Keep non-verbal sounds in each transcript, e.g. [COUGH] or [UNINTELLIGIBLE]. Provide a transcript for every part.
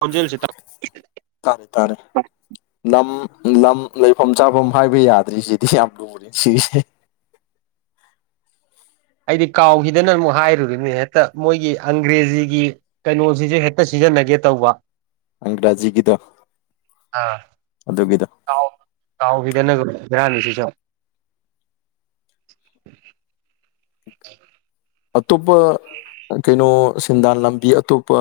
ꯈꯣꯟꯖꯦꯜꯁꯤ ꯇꯥ ꯇꯥꯔꯦ ꯇꯥꯔꯦ ꯅꯝ ꯂꯝ ꯂꯩꯐꯝ ꯆꯥꯐꯝ ꯍꯥꯏꯕ ꯌꯥꯗ꯭ꯔꯤꯁꯤꯗꯤ ꯌꯥꯝ ꯂꯨꯨꯔꯦ ꯁꯤꯁꯦ ꯑꯩꯗꯤ ꯀꯥꯎꯈꯤꯗꯅ ꯑꯃꯨꯛ ꯍꯥꯏꯔꯨꯔꯤꯅꯦ ꯍꯦꯛꯇ ꯃꯣꯏꯒꯤ ꯑꯪꯒ꯭ꯔꯦꯖꯤꯒꯤ ꯀꯩꯅꯣꯁꯤꯁꯦ ꯍꯦꯛꯇ ꯁꯤ ꯁꯤꯖꯤꯟꯅꯒꯦ ꯇꯧꯕ ꯋꯥ ꯑꯪꯒ꯭ꯔꯥꯖꯤꯒꯤꯗꯣ ꯑꯗꯨꯒꯤꯗꯣ ꯀꯥꯎꯒꯤꯗꯅ ꯕꯦꯔꯥꯅꯤ ꯁꯤꯁꯨ [INAUDIBLE] ꯑꯇꯣꯞꯄ ꯀꯩꯅꯣ ꯁꯦꯟꯗꯥꯟ ꯂꯝꯕꯤ ꯑꯇꯣꯞꯄ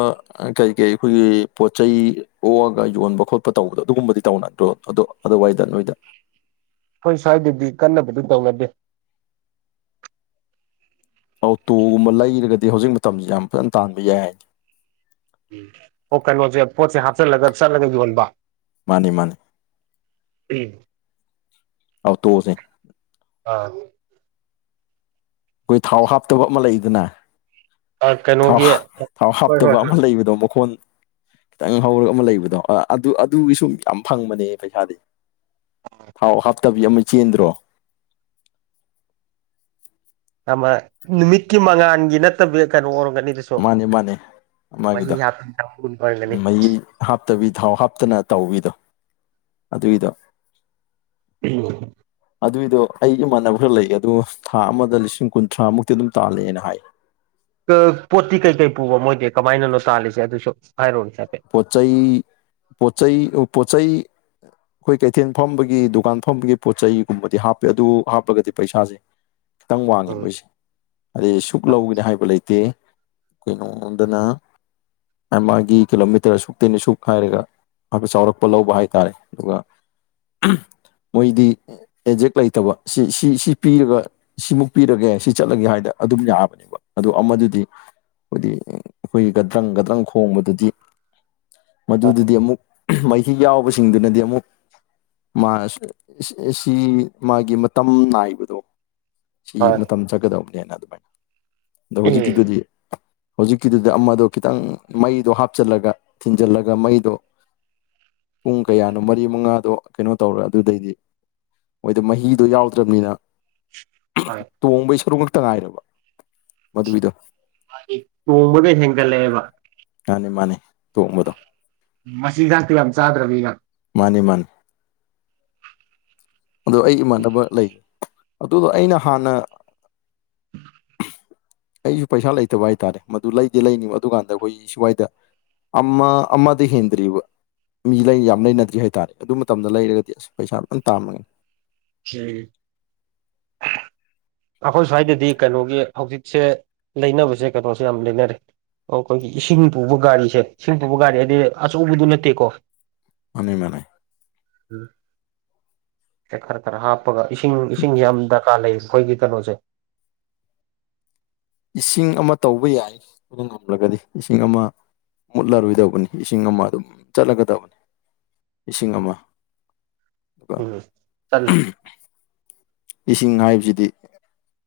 ꯀꯔꯤ ꯀꯔꯤ ꯑꯩꯈꯣꯏꯒꯤ ꯄꯣꯠ ꯆꯩꯩ ꯑꯣꯑꯒ ꯌꯣꯟꯕ ꯈꯣꯠꯄ ꯇꯧꯕꯗꯣ ꯑꯗꯨꯒꯨꯝꯕꯗꯤ ꯇꯧꯅꯗꯨ꯭ꯔꯣ ꯑꯗꯣ ꯑꯗꯨꯋꯥꯏꯗ ꯅꯣꯏꯗ ꯍꯣꯏ ꯁ꯭ꯋꯥꯏꯗꯗꯤ ꯀꯟꯅꯕꯨꯗꯤ ꯇꯧꯅꯗꯦ ꯑꯣꯇꯣꯒꯨꯝꯕ ꯂꯩꯔꯒꯗꯤ ꯍꯧꯖꯤꯛ ꯃꯇꯝꯁꯦ ꯌꯥꯝ ꯐꯖꯅ ꯇꯥꯟꯕ ꯌꯥꯏ ꯑꯨꯝ ꯑꯣ ꯀꯩꯅꯣꯁꯦ ꯄꯣꯠꯁꯦ ꯍꯥꯞꯆꯤꯜꯂꯒ ꯆꯠꯂꯒ ꯌꯣꯟꯕ ꯃꯥꯅꯤ ꯃꯥꯅꯤ ꯑꯨꯝ ꯑꯧ ꯇꯣꯛꯑꯁꯦ ꯑꯥ ꯏꯣꯢ ꯊꯥꯎ ꯍꯥꯞꯇꯕ ꯑꯃ ꯂꯩꯗꯅ ꯊꯥꯎ ꯀꯩꯅꯣꯒꯤ ꯍ ꯊꯥꯎ ꯍꯣꯏ ꯍꯣꯏ ꯍꯥꯞꯇꯕ ꯍꯣꯏ ꯑꯃ ꯂꯩꯕꯗꯣ ꯃꯈꯣꯟ ꯈꯤꯇꯪ ꯍꯧꯔꯒ ꯑꯃ ꯂꯩꯕꯗꯣ ꯑ ꯑꯗꯨ ꯑꯗꯨꯒꯤꯁꯨꯨ ꯌꯥꯝ ꯐꯪꯕꯅꯦ ꯄꯩꯁꯥꯗꯤ ꯊꯥꯎ ꯍꯥꯞꯇꯕꯤ ꯑꯃ ꯆꯦꯟꯗ꯭ꯔꯣ ꯑꯃ ꯅꯨꯃꯤꯠꯀꯤ ꯃꯉꯥꯥꯟꯒꯤ ꯅꯠꯇꯕꯤ ꯀꯩꯅꯣ ꯑꯣꯏꯔꯝꯒꯅꯤ ꯑꯗꯨꯁꯨ ꯃꯥꯅꯦ ꯃꯥꯅꯦ ꯃꯍꯤ ꯃꯥꯒꯤꯗꯣ ꯍꯥꯞꯄꯒꯨꯝꯕ ꯑꯣꯏꯔꯝꯒꯅꯤ ꯃꯩ ꯍꯥꯞꯇꯕꯤ ꯊꯥꯎ ꯍꯥꯞꯇꯅ ꯇꯧꯕꯤꯗꯣ ꯑꯗꯨꯒꯤꯗꯣ [UNINTELLIGIBLE] ꯑꯗꯨꯏꯗꯣ ꯑꯩ ꯏꯃꯥꯟꯅꯕ ꯈꯔ ꯂꯩ ꯑꯗꯨ ꯊꯥ ꯑꯃꯗ ꯂꯤꯁꯤꯡ ꯀꯨꯟꯊ꯭ꯔꯥꯃꯨꯛꯇꯤ ꯑꯗꯨꯝ ꯇꯥꯜꯂꯦꯅ ꯍꯥꯏ ꯄꯣꯠꯇꯤ ꯀꯩꯀꯩ ꯄꯨꯕ ꯃꯣꯏꯗꯤ ꯀꯃꯥꯏꯅꯅꯣ ꯇꯥꯜꯂꯤꯁꯦ ꯑꯗꯨꯁꯨ ꯍꯥꯏꯔꯣꯅꯦ ꯍꯥꯏꯐꯦꯠ ꯄꯣꯆꯩꯩ ꯄꯣꯆꯩ ꯑꯣ ꯄꯣ ꯆꯩꯩ ꯑꯩꯈꯣꯏ ꯀꯩꯊꯦꯜ ꯐꯝꯕꯒꯤ ꯗꯨꯀꯥꯟ ꯐꯝꯕꯒꯤ ꯄꯣꯠ ꯆꯩꯒꯨꯝꯕꯗꯤ ꯍꯥꯞꯄꯦ ꯑꯗꯨ ꯍꯥꯞꯄꯒꯗꯤ ꯄꯩꯁꯥꯁꯦ ꯈꯤꯇꯪ ꯋꯥꯡꯉꯦ ꯃꯣꯏꯁꯦ ꯑꯗꯩ ꯁꯨꯛ ꯂꯧꯍꯥꯏꯕꯗꯤ ꯂꯩꯇꯦ ꯀꯅꯣꯝꯗꯅ ꯑ ꯃꯥꯒꯤ ꯀꯤꯂꯣꯃꯤꯇꯔ ꯑꯁꯨꯨꯛꯇꯒꯤꯅ ꯑꯁꯨꯛ ꯍꯥꯏꯔꯒ ꯍꯥꯏꯐꯠ ꯆꯥꯎꯔꯥꯛꯄ ꯂꯧꯕ ꯍꯥꯏꯇꯥꯔꯦ ꯑꯗꯨꯒ ꯑꯍꯝ ꯃꯣꯏꯗꯤ ꯑꯦꯖꯦꯛ ꯂꯩꯇꯕ ꯁꯤ ꯁꯤ ꯁꯤ ꯄꯤꯔꯒ ꯁꯤꯃꯨꯛ ꯄꯤꯔꯒꯦ ꯁꯤ ꯆꯠꯂꯒꯦ ꯍꯥꯏꯗ ꯑꯗꯨꯝ ꯌꯥꯕꯅꯦꯕ ꯑꯗꯣ ꯑꯃꯗꯨꯗꯤ ꯑꯈꯣꯏꯗꯤ ꯑꯩꯈꯣꯏ ꯒꯗ꯭ꯔꯪ ꯒꯗ꯭ꯔꯪ ꯈꯣꯡꯕꯗꯨꯗꯤ ꯎꯝ ꯃꯗꯨꯗꯗꯤ ꯑꯃꯨꯛ ꯃꯍꯤ ꯌꯥꯎꯕꯁꯤꯡꯗꯨꯅꯗꯤ ꯑꯃꯨꯛ ꯃꯥ ꯁꯤꯑꯁꯤ ꯃꯥꯒꯤ ꯃꯇꯝ ꯅꯥꯏꯕꯗꯣ ꯁꯤ ꯍꯣꯏ ꯃꯇꯝ ꯆꯥꯠꯀꯗꯕꯅꯦꯅ ꯑꯗꯨꯝ ꯑꯗꯣ ꯍꯧꯖꯤꯛꯀꯤꯗꯨꯗꯤ ꯍꯧꯖꯤꯛꯀꯤꯗꯨꯗ ꯑꯃꯗꯣ ꯈꯤꯇꯪ ꯃꯩꯗꯣ ꯍꯥꯞꯆꯤꯜꯂꯒ ꯊꯤꯟꯖꯤꯜꯂꯒ ꯃꯩꯗꯣ ꯄꯨꯡ ꯀꯌꯥꯅꯣ ꯃꯔꯤ ꯃꯉꯥꯗꯣ ꯀꯩꯅꯣ ꯇꯧꯔꯦ ꯑꯗꯨꯗꯩꯗꯤ ꯍꯣꯏꯗ ꯃꯍꯤꯗꯣ ꯌꯥꯎꯗ꯭ꯔꯕꯅꯤꯅ [UNINTELLIGIBLE] ꯍꯣꯏ ꯇꯣꯡꯕꯩ ꯁꯔꯨꯛ ꯉꯛꯇ ꯉꯥꯏꯔꯕ ꯃꯗꯨꯒꯤꯗꯣ ꯃꯥꯗꯤꯇꯣꯡꯕꯒ ꯍꯦꯟꯒꯠꯂꯛꯑꯦꯕ ꯃꯥꯅꯤ ꯃꯥꯅꯤ ꯇꯣꯡꯕꯗꯣ ꯃꯆꯤꯟꯖꯥꯛꯇꯤ ꯌꯥꯝ ꯆꯥꯗ꯭ꯔꯕꯅꯤꯅ ꯅꯤ ꯃꯥꯟ ꯑꯗꯣ ꯑꯩ ꯏꯃꯥꯟꯅꯕ ꯂꯩ ꯑꯗꯨꯒ ꯑꯩꯅ ꯍꯥꯟꯅ ꯑꯩꯁꯨ ꯄꯩꯁꯥ ꯂꯩꯇꯕ ꯍꯥꯏꯇꯥꯔꯦ ꯃꯗꯨ ꯂꯩꯗꯤ ꯂꯩꯅꯤꯕ ꯑꯗꯨꯀꯥꯟꯗ ꯑꯩꯈꯣꯏꯒꯤ ꯁ꯭ꯋꯥꯏꯗ ꯑꯃ ꯑꯃꯗꯤ ꯍꯦꯟꯗ꯭ꯔꯤꯕ ꯃꯤ ꯂꯩ ꯌꯥꯝꯅ ꯂꯩꯅꯗ꯭ꯔꯤ ꯍꯥꯏꯇꯥꯔꯦ ꯑꯗꯨ ꯃꯇꯝꯗ ꯂꯩꯔꯒꯗꯤ ꯑꯁ ꯄꯩꯁꯥ ꯐꯖꯅ ꯇꯥꯟꯒꯅꯤ ꯌꯥꯢꯌꯦ ꯑꯩꯈꯣꯏ ꯁ꯭ꯋꯥꯏꯗꯗꯤ ꯀꯩꯅꯣꯒꯤ ꯍꯧꯖꯤꯛꯁꯦ ꯂꯩꯅꯕꯁꯦ ꯀꯩꯅꯣꯁꯦ ꯌꯥꯝ ꯂꯩꯅꯔꯦ ꯑꯧ ꯑꯩꯈꯣꯏꯒꯤ ꯏꯁꯤꯡ ꯄꯨꯕ ꯒꯥꯔꯤꯁꯦ ꯏꯁꯤꯡ ꯄꯨꯕ ꯒꯥꯔꯤ ꯍꯥꯏꯗꯤ ꯑꯆꯧꯕꯗꯨ ꯅꯠꯇꯦꯀꯣ ꯃꯅꯤ ꯃꯅꯦ ꯈꯔ ꯈꯔ ꯍꯥꯞꯄꯒ ꯏꯁꯤꯡ ꯏꯁꯤꯡꯁꯦ ꯌꯥꯝ ꯗꯔꯀꯥꯔ ꯂꯩꯌꯦ ꯈꫭꯏꯒꯤ ꯀꯅꯣꯖꯦ ꯏꯁꯤꯡ ꯑꯃ ꯇꯧꯕ ꯌꯥꯏ ꯑꯗꯨ ꯉꯝꯂꯒꯗꯤ ꯏꯁꯤꯡ ꯑꯃ ꯃꯨꯠꯂꯔꯣꯏꯗꯧꯕꯅꯤ ꯏꯁꯤꯡ ꯑꯃ ꯑꯗꯨꯝ ꯆꯠꯂꯒꯗꯞꯅꯤ ꯏꯁꯤꯡ ꯑꯃ ꯑꯗꯨꯒ ꯎꯝ ꯆꯠꯂꯦ ꯏꯁꯤꯡ ꯍꯥꯏꯞꯖꯤꯗꯤ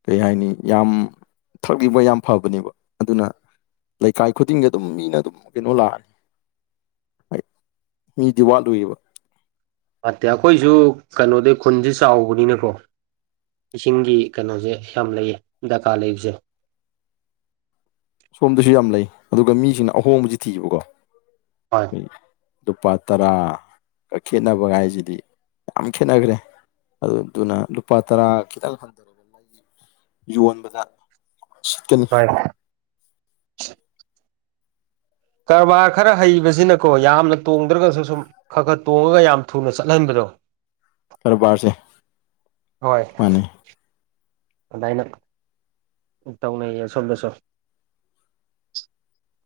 ꯀꯩ ꯍꯥꯏꯅꯤ ꯌꯥꯝ ꯊꯛꯂꯤꯕꫭꯏ ꯌꯥꯝ ꯐꯕꯅꯦꯕ ꯑꯗꯨꯅ ꯂꯩꯀꯥꯏ ꯈꯨꯗꯤꯡꯗ ꯑꯗꯨꯝ ꯃꯤꯅ ꯑꯗꯨꯝ ꯀꯩꯅꯣ ꯂꯥꯛꯑ ꯃꯤꯗꯤ ꯋꯥꯠꯂꫭꯏꯕ ꯋꯥꯠꯇꯦ ꯑꯩꯈꯣꯏꯁꯨ ꯀꯩꯅꯣꯗꯩ ꯈꯨꯟꯁꯦ ꯆꯥꯎꯕꯅꯤꯅꯀꯣ ꯏꯁꯤꯡꯒꯤ ꯀꯅꯣꯖꯦ ꯌꯥꯝ ꯂꯩꯌꯦ ꯗꯀꯥ ꯂꯩꯕꯁꯦ [INAUDIBLE] ꯁꯣꯝꯗꯁꯨ ꯌꯥꯝ ꯂꯩ ꯑꯗꯨꯒ ꯃꯤꯁꯤꯡꯅ ꯑꯍꯣꯡꯕꯁꯤ ꯊꯤꯕꯀꯣ ꯍꯣꯏ ꯂꯨꯄꯥ ꯇꯔꯥ ꯒ ꯈꯦꯠꯅꯕꯒꯥꯏꯖꯤꯗꯤ ꯌꯥꯝ ꯈꯦꯠꯅꯒ꯭ꯔꯦ ꯑꯗꯨꯗꯨꯅ ꯂꯨꯄꯥ ꯇꯔꯥ ꯈꯤꯇꯪ [UNINTELLIGIBLE] ꯌꯣꯟꯕꯗ ꯁꯤꯠꯀꯅꯤ ꯍꯣꯏ ꯀꯔꯕꯥꯔ ꯈꯔ ꯍꯩꯕꯁꯤꯅꯀꯣ ꯌꯥꯝꯅ ꯇꯣꯡꯗ꯭ꯔꯒꯁꯨ ꯁꯨꯝ ꯈꯔ ꯈꯔ ꯇꯣꯡꯉꯒ ꯌꯥꯝ ꯊꯨꯅ ꯆꯠꯍꯟꯕꯗꯣ ꯀꯔꯕꯥꯔꯁꯦ ꯃꯥꯅꯦ ꯑꯗꯥꯢꯅ ꯇꯧꯅꯩꯌꯦ ꯑꯁꯣꯝꯗꯁꯨ [INAUDIBLE]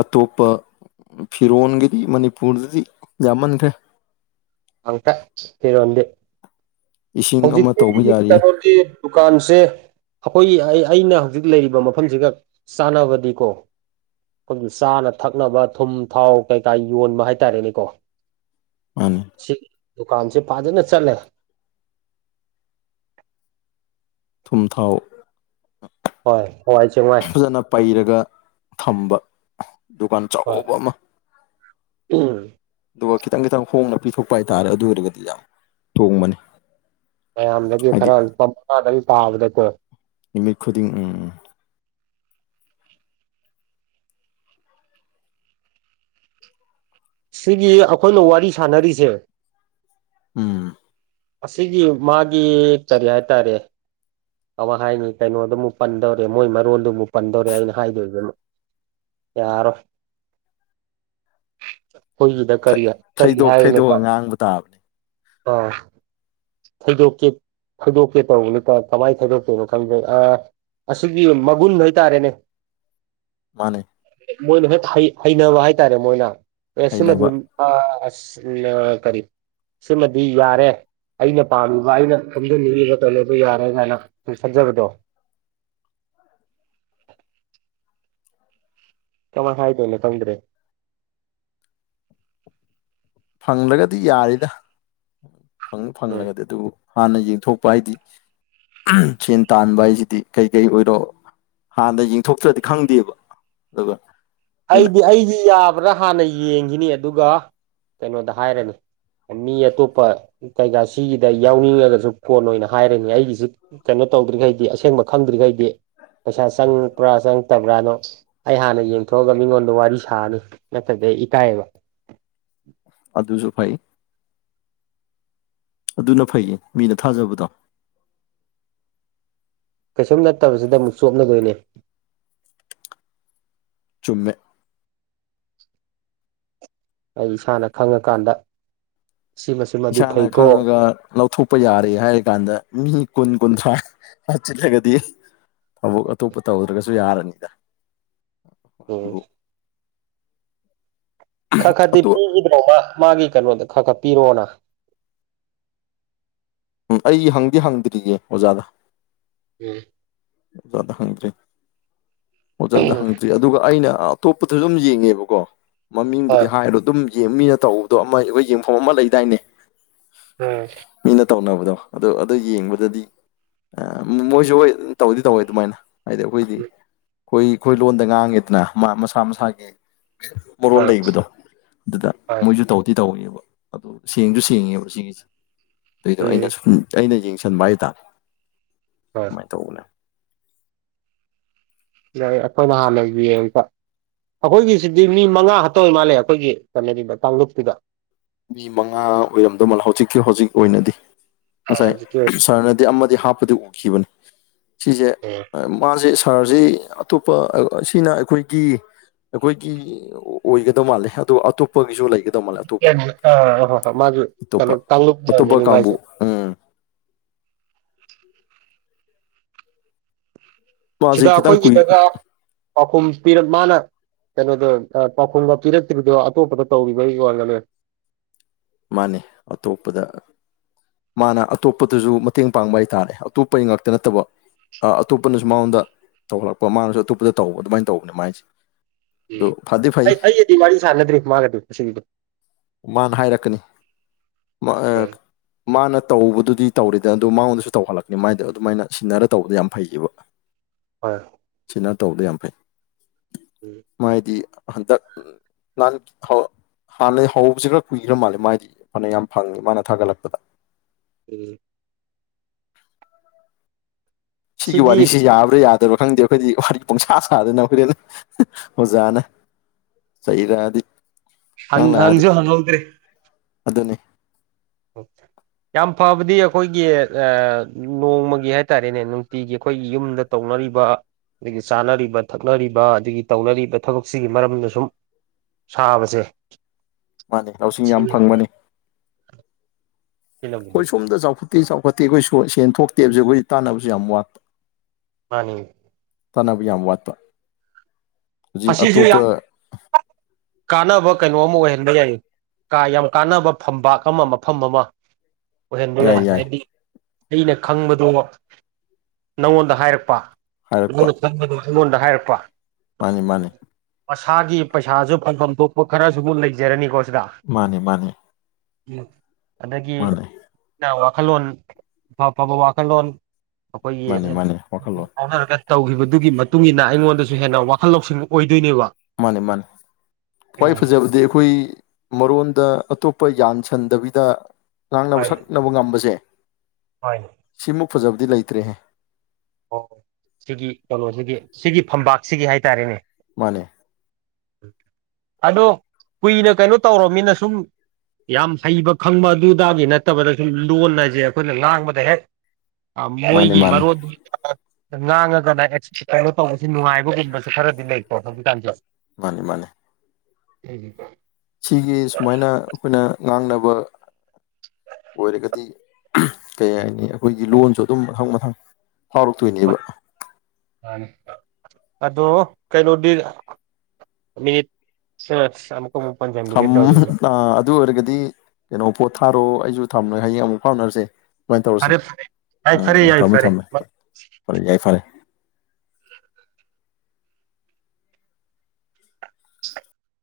ꯑꯇꯣꯞꯄ ꯐꯤꯔꯣꯟꯒꯤꯗꯤ ꯃꯅꯤꯄꯨꯔꯗꯗꯤ ꯌꯥꯝꯃꯟꯈ꯭ꯔꯦ [UNINTELLIGIBLE] ꯐꯤꯔꯣꯟꯗꯤ ꯏꯁꯤꯡ ꯑꯃ ꯍꯧꯖꯤꯛꯇꯤ ꯇꯧꯕ ꯌꯥꯔꯤ ꯀꯩꯅꯣꯗꯤ ꯗꯨꯀꯥꯟꯁꯦ ꯑꯈꯣꯏꯒꯤ ꯑꯩ ꯑꯩꯅ ꯍꯧꯖꯤꯛ ꯂꯩꯔꯤꯕ ꯃꯐꯝꯁꯤꯒ ꯆꯥꯟꯅꯕꯗꯤꯀꯣ ꯑꯈꯣꯏꯒꯤ ꯆꯥꯅ ꯊꯛꯅꯕ ꯊꯨꯝ ꯊꯥꯎ ꯀꯩꯀꯥ ꯌꯣꯟꯕ ꯍꯥꯏꯇꯥꯔꯦꯅꯦꯀꯣ ꯃꯥꯅꯤ ꯁꯤ ꯗꯨꯀꯥꯟꯁꯦ ꯐꯖꯅ ꯆꯠꯂꯦ ꯊꯨꯝ ꯊꯥꯎ ꯍꯣꯏ ꯍꯋꯥꯏ ꯆꯦꯡꯋꯥꯏ ꯐꯖꯅ ꯄꯩꯔꯒ ꯊꯝꯕ ꯗꯨꯀꯥꯟ ꯍꯣꯏ ꯆꯥꯎꯕ ꯑꯃ ꯑꯗꯨꯒ ꯈꯤꯇꯪ ꯈꯤꯇꯪ ꯍꯣꯡꯅ ꯄꯤꯊꯣꯛꯄ ꯍꯥꯏꯇꯥꯔꯦ ꯑꯗꯨ ꯑꯣꯏꯔꯒꯗꯤ ꯌꯥꯝ ꯇꫭꯡꯕꯅꯤ ꯃꯌꯥꯝꯗꯒꯤ ꯈꯔ ꯂꯨꯄꯥ ꯃꯉꯥꯗꯪ ꯇꯥꯕꯗꯀꯣ ꯅꯨꯃꯤꯠ ꯈꯨꯗꯤꯡ ꯎꯝ ꯎꯝ ꯁꯤꯒꯤ ꯑꯈꯣꯏꯅ ꯋꯥꯔꯤ ꯁꯥꯟꯅꯔꯤꯖꯦ ꯎꯝ ꯑꯁꯤꯒꯤ ꯃꯥꯒꯤ ꯀꯔꯤ ꯍꯥꯏꯇꯥꯔꯦ ꯑꯋꯥꯠ ꯍꯥꯏꯅꯤ ꯀꯩꯅꯣꯗꯨꯃꯨꯛ ꯄꯟꯗꯧꯔꯦ ꯃꯣꯏ ꯃꯔꯣꯟꯗꯨꯃꯨꯛ ꯄꯟꯗꯧꯔꯦ ꯑꯩꯅ ꯍꯥꯏꯗꯣꯏꯖꯤꯅ ꯌꯥꯔꯣꯏ [INAUDIBLE] ꯑꯈꯣꯏꯒꯤꯗ ꯀꯔꯤ ꯀꯔꯤ ꯊꯩꯗꯣꯛ ꯍꯥꯏꯒꯅꯤꯀꯣ ꯊꯩꯗꯣꯛꯑ ꯉꯥꯡꯕ ꯇꯥꯕꯅꯤ ꯑꯥ ꯊꯩꯗꯣꯛꯀꯦ ꯊꯩꯗꯣꯛꯀꯦ ꯇꯧꯕꯅꯦ ꯇꯥ ꯀꯝꯃꯥꯏ ꯊꯩꯗꯣꯛꯇꯣꯏꯅꯣ ꯈꯪꯗꯦ ꯑ ꯑꯁꯤꯒꯤ ꯃꯒꯨꯟ ꯍꯥꯏꯇꯥꯔꯦꯅꯦ ꯃꯥꯟꯅꯦ ꯃꯣꯏꯅ [UNINTELLIGIBLE] ꯍꯩꯅꯕ ꯍꯥꯏꯇꯥꯔꯦ ꯃꯣꯏꯅ ꯑꯦ ꯁꯤꯃꯗꯤ ꯍꯩꯅꯕ ꯑ [UNINTELLIGIBLE] ꯀꯔꯤ ꯁꯤꯃꯗꯤ ꯌꯥꯔꯦ ꯑꯩꯅ ꯄꯥꯝꯃꯤꯕ ꯑꯩꯅ ꯈꯣꯝꯖꯟꯅꯤꯡꯉꯤꯕ [UNINTELLIGIBLE] ꯌꯥꯔꯦ ꯍꯥꯏꯅ [UNINTELLIGIBLE] ꯈꯟꯖꯕꯗꯣ ꯀꯃꯥꯢ ꯈꯥꯏꯗꯣꯢꯅꯣ ꯈꯪꯗ꯭ꯔꯦ ꯐꯪꯂꯒꯗꯤ ꯌꯥꯔꯤꯗ ꯎꯝ ꯐꯪꯂꯒꯗꯤ ꯑꯗꯨꯕꯨ ꯍꯥꯟꯅ ꯌꯦꯡꯊꯣꯛꯄ ꯍꯥꯏꯗꯤ ꯁꯦꯟ ꯇꯥꯟꯕ ꯍꯥꯏꯁꯤꯗꯤ ꯀꯩꯀꯩ ꯑꯣꯏꯔꯣ ꯍꯥꯟꯅ ꯌꯦꯡꯊꯣꯛꯇ꯭ꯔꯗꯤ ꯈꯪꯗꯦꯕ ꯑꯗꯨꯒ ꯑꯩꯈꯣꯏꯅ ꯑꯩꯗꯤ ꯑꯩꯗꯤ ꯌꯥꯕ꯭ꯔꯥ ꯍꯥꯟꯅ ꯌꯦꯡꯈꯤꯅꯤ ꯑꯗꯨꯒ ꯀꯩꯅꯣꯗ ꯍꯥꯏꯔꯅꯤ ꯃꯤ ꯑꯇꯣꯞꯄ ꯀꯩꯀꯥ ꯁꯤꯒꯤꯗ ꯌꯥꯎꯅꯤꯡꯉꯒꯁꯨ ꯀꯣꯟ ꯑꯣꯏꯅ ꯍꯥꯏꯔꯅꯤ ꯑꯩꯒꯤꯁꯤ ꯀꯩꯅꯣ ꯇꯧꯗ꯭ꯔꯤꯈꯩꯗꯤ ꯑꯁꯦꯡꯕ ꯈꯪꯗ꯭ꯔꯤꯈꯩꯗꯤ ꯄꯩꯁꯥ ꯆꯪꯕ꯭ꯔꯥ ꯆꯪꯛꯇꯕ꯭ꯔꯥꯅꯣ ꯑꯩ ꯍꯥꯟꯅ ꯌꯦꯡ ꯊꯣꯛꯑꯒ ꯃꯤꯉꯣꯟꯗ ꯋꯥꯔꯤ ꯁꯥꯔꯅꯤ ꯅꯠꯇꯗꯩ ꯑꯩ ꯏꯀꯥꯏꯌꯦꯕ ꯑꯗꯨꯁꯨ ꯐꯩ ꯑꯗꯨꯅ ꯐꯩꯌꯦ ꯃꯤꯅ ꯊꯥꯖꯕꯗꯣ ꯀꯩꯁꯨꯝ ꯅꯠꯇꯕꯁꯤꯗ ꯑꯃꯨꯛ ꯆꯣꯞꯂꯗꯣꯏꯅꯦ ꯆꯨꯝꯃꯦ ꯑꯩ ꯏꯁꯥꯅ ꯈꯪꯉꯀꯥꯟꯗ ꯁꯤꯃꯁꯤꯃꯗꯤ ꯏꯁꯥꯅ ꯐꯩꯀꯣ ꯈꯪꯉꯒ ꯂꯧꯊꯣꯛꯄ ꯌꯥꯔꯦ ꯍꯥꯏꯔ ꯀꯥꯟꯗ ꯃꯤ ꯀꯨꯟ ꯀꯨꯟꯊ꯭ꯔꯥ ꯍꯥꯞꯆꯤꯂꯒꯗꯤ ꯊꯕꯛ ꯑꯇꯣꯞꯄ ꯇꯧꯗ꯭ꯔꯒꯁꯨ ꯌꯥꯔꯅꯤꯗ ꯎꯝ ꯑꯗꯨꯕꯨ ꯈꯥꯈꯥ ꯗꯤ ꯑꯇꯣꯞ ꯄꯤꯈꯤꯗ꯭ꯔꯣ ꯃꯥ ꯃꯥꯒꯤ ꯀꯩꯅꯣꯗ ꯈꯔ ꯈꯔ ꯄꯤꯔꯛꯑꯣꯅ ꯎꯝ ꯑꯩ ꯍꯪꯗꯤ ꯍꯪꯗ꯭ꯔꯤꯌꯦ ꯑꯣꯖꯥꯗ ꯎꯝ ꯑꯣꯖꯥꯗ ꯍꯪꯗ꯭ꯔꯤ ꯑꯣꯖꯥꯗ ꯍꯪꯗ꯭ꯔꯤ ꯑꯗꯨꯒ ꯑꯩꯅ ꯑꯇꯣꯞꯄꯗꯁꯨ ꯑꯗꯨꯝ ꯌꯦꯡꯉꯦꯕꯀꯣ ꯍꯣꯏ ꯃꯃꯤꯡꯕꯨꯗꯤ ꯍꯥꯏꯔꯣ ꯑꯗꯨꯝ ꯃꯤꯅ ꯇꯧꯕꯗꯣ ꯑꯃ ꯑꯩꯈꯣꯏ ꯌꯦꯡꯐꯝ ꯑꯃ ꯂꯩꯗꯥꯏꯅꯦ ꯎꯝ ꯃꯤꯅ ꯇꯧꯅꯕ ꯗꯣ ꯑꯗꯨ ꯑꯗꯨ ꯌꯦꯡꯕꯗꯗꯤ ꯃꯣꯏꯁꯨ ꯍꯣꯏ ꯇꯧꯗꯤ ꯇꯧꯋꯦ ꯑꯗꯨꯃꯥꯏꯅ ꯍꯥꯏꯗꯤ ꯑꯩꯈꯣꯏꯗꯤ ꯑꯩꯈꯣꯏ ꯑꯩꯈꯣꯏ ꯂꯣꯟꯗ ꯉꯥꯡꯉꯤꯗꯅ ꯃꯁꯥ ꯃꯁꯥꯒꯤ ꯃꯔꯣꯟ ꯍꯣꯏ ꯂꯩꯕꯗꯣ ꯑꯗꯨꯗ ꯍꯣꯏ ꯃꯣꯏꯁꯨ ꯇꯧꯗꯤ ꯇꯧꯏꯕ ꯑꯗꯨꯗ ꯁꯦꯡꯁꯨ ꯁꯦꯡꯉꯦꯕ ꯁꯤꯒꯤꯁꯦ ꯑꯗꯨꯗꯣ ꯑꯩꯅ ꯎꯝ ꯁꯨꯝ ꯑꯩꯅ ꯌꯦꯡ ꯁꯟꯕ ꯍꯥꯏꯇꯥꯔꯦ ꯍꯣꯏ ꯁꯨꯃꯥꯏꯅ ꯇꯧꯕꯅꯦ ꯌꯥꯏ ꯑꯩꯈꯣꯏꯅ ꯍꯥꯟꯅ ꯌꯦꯡꯕ ꯑꯩꯈꯣꯏꯒꯤꯁꯤꯗꯤ ꯃꯤ ꯃꯉꯥ ꯍꯥꯇꯧ ꯃꯥꯜꯂꯦ ꯑꯩꯈꯣꯏꯒꯤ ꯀꯩꯅꯣꯗꯨꯗ ꯀꯥꯡꯂꯨꯞꯇꯨꯗ ꯃꯤ ꯃꯉꯥ ꯑꯣꯏꯔꯝꯗꯧꯃꯜ ꯍꯧꯖꯤꯛꯀꯤ ꯍꯧꯖꯤꯛ ꯑꯣꯏꯅꯗꯤ ꯉꯁꯥꯏ ꯍꯧꯖꯤꯛꯀꯤ ꯑꯥ ꯁꯥꯔꯅꯗꯤ ꯑꯃꯗꯤ ꯍꯥꯞꯄꯗꯤ ꯎꯈꯤꯕꯅꯤ ꯁꯤꯁꯦ ꯃꯥꯁꯦ ꯁꯥꯔꯁꯤ ꯑꯇꯣꯞꯄ ꯑꯁꯤꯅ ꯑꯩꯈꯣꯏꯒꯤ ꯑꯩꯈꯣꯏꯒꯤ ꯑꯣꯏꯒꯗꯧ ꯃꯥꯜꯂꯦ ꯑꯣ ꯑꯇꯣꯞꯄꯒꯤꯁꯨ ꯂꯩꯒꯗꯕ ꯃꯥꯜꯂꯦ ꯑꯇꯣꯞꯄ ꯀꯅꯥ ꯀꯅꯥ ꯍꯞꯄꯛꯄ ꯃꯥꯖꯨ ꯑꯇꯣꯞꯄ ꯀꯥꯡꯂꯨꯞ ꯑꯇꯣꯞꯄ ꯂꯩꯒꯅꯤ ꯀꯥꯡꯕꯨ ꯃꯥꯏꯖꯦ ꯎꯝ ꯁꯤꯗ ꯃꯥꯁꯦ ꯈꯤꯇꯪ ꯀꯨꯏ ꯑꯩꯈꯣꯏꯒꯤꯗꯒ ꯄꯥꯎꯈꯨꯝ ꯄꯤꯔ ꯃꯥꯅ ꯀꯩꯅꯣꯗꯣ ꯄꯥꯎꯈꯨꯝꯒ ꯄꯤꯔꯛꯇ꯭ꯔꯤꯕꯗꯣ ꯑꯇꯣꯞꯄꯗ ꯇꯧꯔꯤꯕꯩ ꯑꯣꯏꯔꯝꯒꯅꯤ ꯃꯥꯅꯦ ꯑꯇꯣꯞꯄꯗ ꯃꯥꯅ ꯑꯇꯣꯞꯄꯗꯁꯨ ꯃꯇꯦꯡ ꯄꯥꯡꯕ ꯍꯥꯏꯇꯥꯔꯦ ꯑꯇꯣꯞꯄꯩ ꯉꯥꯛꯇ ꯅꯠꯇꯕ ꯑꯥ ꯑꯇꯣꯞꯄꯅꯁꯨ ꯃꯉꯣꯟꯗ ꯇꯧꯍꯠꯂꯛꯄ ꯃꯥꯅꯁꯨ ꯑꯇꯣꯞꯄꯗ ꯇꯧꯕ ꯑꯗꯨꯃꯥꯏꯅ ꯇꯧꯕꯅꯦ ꯃꯥꯏꯁꯦ ꯑꯗꯨ ꯐꯗꯤ ꯐꯩ ꯑꯩ ꯑꯩꯒꯗꯤ ꯋꯥꯔꯤ ꯁꯥꯟꯅꯗ꯭ꯔꯤ ꯃꯥꯒꯗꯤ ꯉꯁꯤꯒꯤꯗꯤ ꯃꯥꯅ ꯍꯥꯏꯔꯛꯀꯅꯤ ꯃꯥ ꯑꯥ ꯎꯝ ꯃꯅꯥ ꯇꯧꯕꯗꯨꯗꯤ ꯇꯧꯔꯤꯗꯅ ꯑꯗꯨ ꯃꯉꯣꯟꯗꯁꯨ ꯇꯧꯍꯜꯂꯛꯅꯤ ꯃꯥꯏꯗ ꯑꯗꯨꯃꯥꯏꯅ ꯁꯤꯟꯅꯔ ꯇꯧꯕꯗ ꯌꯥꯝ ꯐꯩꯈꯤꯕ ꯍꯣꯏ ꯀꯩꯅꯣ ꯇꯧꯕꯗꯣ ꯌꯥꯝ ꯐꯩ ꯎꯝ ꯃꯥꯥꯏꯗꯤ ꯍꯟꯗꯛ ꯅꯍꯥꯟ ꯍꯥꯟꯅ ꯍꯧꯕꯁꯤ ꯈꯔ ꯀꯨꯏꯈ꯭ꯔ ꯃꯥꯜꯂꯦ ꯃꯥꯏ ꯐꯅ ꯌꯥꯝ ꯐꯪꯉꯤ ꯃꯥꯅ ꯊꯥꯒꯠꯂꯛꯄꯗ ꯎꯝ ꯁꯤꯒꯤ ꯁꯤꯗꯤ ꯋꯥꯔꯤꯁꯤ ꯌꯥꯕ꯭ꯔ ꯌꯥꯗꯕ꯭ꯔ ꯈꯪꯗꯦ ꯑꯩꯈꯣꯏꯗꯤ ꯋꯥꯔꯤ ꯄꯨꯡꯁꯥ ꯁꯥꯗꯅ ꯑꯩꯈꯣꯏꯗꯤ ꯑꯗꯨ ꯑꯣꯖꯥꯅ ꯆꯩꯔꯛꯑꯗꯤ ꯍꯪ ꯍꯪꯖꯨ ꯍꯪꯍꯧꯗ꯭ꯔꯦ ꯑꯗꯨꯅꯦ ꯑꯣ ꯌꯥꯝ ꯐꯕꯗꯤ ꯑꯩꯈꯣꯏꯒꯤ ꯑꯥ ꯅꯣꯡꯃꯒꯤ ꯍꯥꯏꯇꯥꯔꯦꯅꯦ ꯅꯨꯡꯇꯤꯒꯤ ꯑꯩꯈꯣꯏꯒꯤ ꯌꯨꯝꯗ ꯇꯧ ꯅꯔꯤꯕ ꯑꯗꯒꯤ ꯆꯥꯅꯔꯤꯕ ꯊꯛꯅꯔꯤꯕ ꯑꯗꯒꯤ ꯇꯧꯅꯔꯤꯕ ꯊꯕꯛꯁꯤꯒꯤ ꯃꯔꯝꯗ ꯁꯨꯝ ꯁꯥꯕꯁꯦ ꯃꯥꯅꯦ ꯂꯧꯁꯤꯡ ꯌꯥꯝ ꯐꯪꯕꯅꯦ ꯁꯤꯅꯕꯨꯗꯤ ꯑꯩꯈꯣꯏ ꯁꯣꯝꯗ ꯆꯥꯎꯈꯠꯇꯦ ꯆꯥꯎꯈꯠꯇꯦ ꯑꯩꯈꯣꯏ ꯁꯦꯟ ꯊꯣꯛꯇꯦꯕꯁꯦ ꯑꯩꯈꯣꯏ ꯇꯥꯟꯅꯕꯁꯨ ꯌꯥꯝ ꯋꯥꯠꯄ ꯃꯥꯅꯤꯅꯦ ꯇꯥꯅꯕ ꯌꯥꯝ ꯋꯥꯠꯄ ꯍꯧꯖꯤꯛ ꯑꯁꯤꯁꯨ ꯑꯇꯣꯞꯄ ꯌꯥꯝ ꯀꯥꯟꯅꯕ ꯀꯩꯅꯣ ꯑꯃ ꯑꯣꯏꯍꯟꯕ ꯌꯥꯏ ꯀ ꯌꯥꯝ ꯀꯥꯟꯅꯕ ꯐꯝꯄꯥꯛ ꯑꯃ ꯃꯐꯝ ꯑꯃ ꯑꯣꯏꯍꯟꯕ ꯌꯥꯢ ꯌꯥꯏ ꯌꯥꯏ ꯍꯥꯏꯗꯤ ꯑꯩꯅ ꯈꯪꯕꯗꯣ ꯅꯪꯉꯣꯟꯗ ꯍꯥꯏꯔꯛꯄ [UNINTELLIGIBLE] ꯍꯥꯏꯔꯛꯄ ꯑꯩꯉꯣꯟꯗ ꯍꯥꯏꯔꯛꯄ ꯃꯥꯅꯤ ꯃꯥꯅꯤ ꯃꯁꯥꯒꯤ ꯄꯩꯁꯥꯁꯨ ꯐꯪꯐꯝ ꯊꯣꯛꯄ ꯈꯔꯁꯨꯃꯨꯛ ꯂꯩꯖꯔꯅꯤꯀꯣ ꯃꯥꯅꯤ ꯃꯥꯅꯤ ꯎꯝ ꯑꯗꯒꯤ ꯃꯥꯅꯤ ꯋꯥꯈꯜꯂꯣꯟ ꯑꯐꯐꯕ ꯋꯥꯈꯜꯂꯣꯟ ꯑꯩꯈꯣꯏꯒꯤ ꯃꯥꯅꯤ ꯃꯥꯅꯤ ꯄꯥꯎ ꯋꯥꯈꯜꯂꯣꯟ ꯐꯥꯎꯅꯔꯒ ꯇꯧꯈꯤꯕꯗꯨꯒꯤ ꯃꯇꯨꯡ ꯏꯟꯅ ꯑꯩꯉꯣꯟꯗꯁꯨ ꯍꯦꯟꯅ ꯋꯥꯈꯜ ꯂꯧꯁꯤꯡ ꯑꯣꯏꯗꯣꯏꯅꯦꯕ ꯃꯥꯅꯤ ꯃꯥꯅꯤ ꯈ꯭ꯋꯥꯏ ꯎꯝ ꯐꯖꯕꯗꯤ ꯑꯩꯈꯣꯏ ꯃꯔꯣꯟꯗ ꯑꯇꯣꯞꯄ ꯌꯥꯟ ꯁꯟꯗꯕꯤꯗ ꯉꯥꯡꯅꯕ ꯁꯛꯅꯕ ꯉꯝꯕꯁꯦ ꯍꯣꯢꯅꯦ ꯁꯤꯃꯨꯛ ꯐꯖꯕꯗꯤ ꯂꯩꯇ꯭ꯔꯦꯍꯦ ꯑꯣ ꯁꯤꯒꯤ ꯀꯩꯅꯣꯁꯤꯒꯤ ꯁꯤꯒꯤ ꯐꯝꯄꯥꯛꯁꯤꯒꯤ ꯍꯥꯏꯇꯥꯔꯦꯅꯦ ꯃꯥꯅꯦ ꯑꯗꯣ ꯀꯨꯏꯅ ꯀꯩꯅꯣ ꯇꯧꯔꯕꯅꯤꯅ ꯁꯨꯝ ꯌꯥꯝ ꯍꯩꯕ ꯈꯪꯕ ꯑꯗꯨꯗꯥꯒꯤ ꯅꯠꯇꯕꯗ ꯁꯨꯝ ꯂꯣꯟ ꯍꯥꯏꯁꯦ ꯑꯩꯈꯣꯏꯅ ꯉꯥꯡꯕꯗ ꯍꯦꯛ ꯑ ꯃꯥꯅꯦ ꯃꯣꯏꯒꯤ ꯃꯥꯅꯦ ꯃꯔꯣꯟꯗꯣ ꯉꯥꯡꯉꯒꯅ ꯀꯩꯅꯣ ꯇꯧꯕꯁꯦ ꯅꯨꯡꯉꯥꯏꯕꯒꯨꯝꯕꯁꯨ ꯈꯔꯗꯤ ꯂꯩꯀꯣ ꯍꯧꯖꯤꯛꯀꯥꯟꯁꯦ ꯃꯥꯅꯤ ꯃꯥꯅꯤ [UNINTELLIGIBLE] ꯁꯨꯃꯥꯏꯅ ꯑꯩꯈꯣꯏꯅ ꯉꯥꯡꯅꯕ ꯑꯣꯏꯔꯒꯗꯤ ꯑꯍꯝ ꯀꯩ ꯍꯥꯏꯅꯤ ꯑꯩꯈꯣꯏꯒꯤ ꯂꯣꯟꯁꯨ ꯑꯗꯨꯝ ꯃꯊꯪ ꯃꯊꯪ ꯐꯥꯎꯔꯛꯇꯣꯏꯅꯦꯕ ꯑꯗꯣ ꯀꯩꯅꯣꯗꯤ ꯃꯤꯅꯤꯠ ꯁ ꯑꯃꯨꯛ ꯊꯝ ꯄꯟꯁꯤꯟꯈꯤꯕꯩ ꯇꯧꯔꯤꯁꯦ ꯑꯥ ꯑꯗꯨ ꯑꯣꯏꯔꯒꯗꯤ ꯀꯩꯅꯣ ꯄꯣꯊꯥꯔꯣ ꯑꯩꯖꯨ ꯨ ꯊꯝꯔꯒꯦ ꯍꯌꯦꯡ ꯑꯃꯨꯛ ꯐꯥꯎꯅꯔꯁꯦ ꯁꯨꯃꯥꯏꯅ ꯇꯧꯔꯁꯦ ꯐꯔꯦ ꯐꯔꯦ ꯌꯥꯏ ꯐꯔꯦ ꯎꯝ ꯌꯥꯏ ꯊꯝꯃꯦ ꯐꯔꯦ ꯊꯝꯃꯦ ꯐꯔꯦ ꯌꯥꯏꯐꯔꯦ [INAUDIBLE]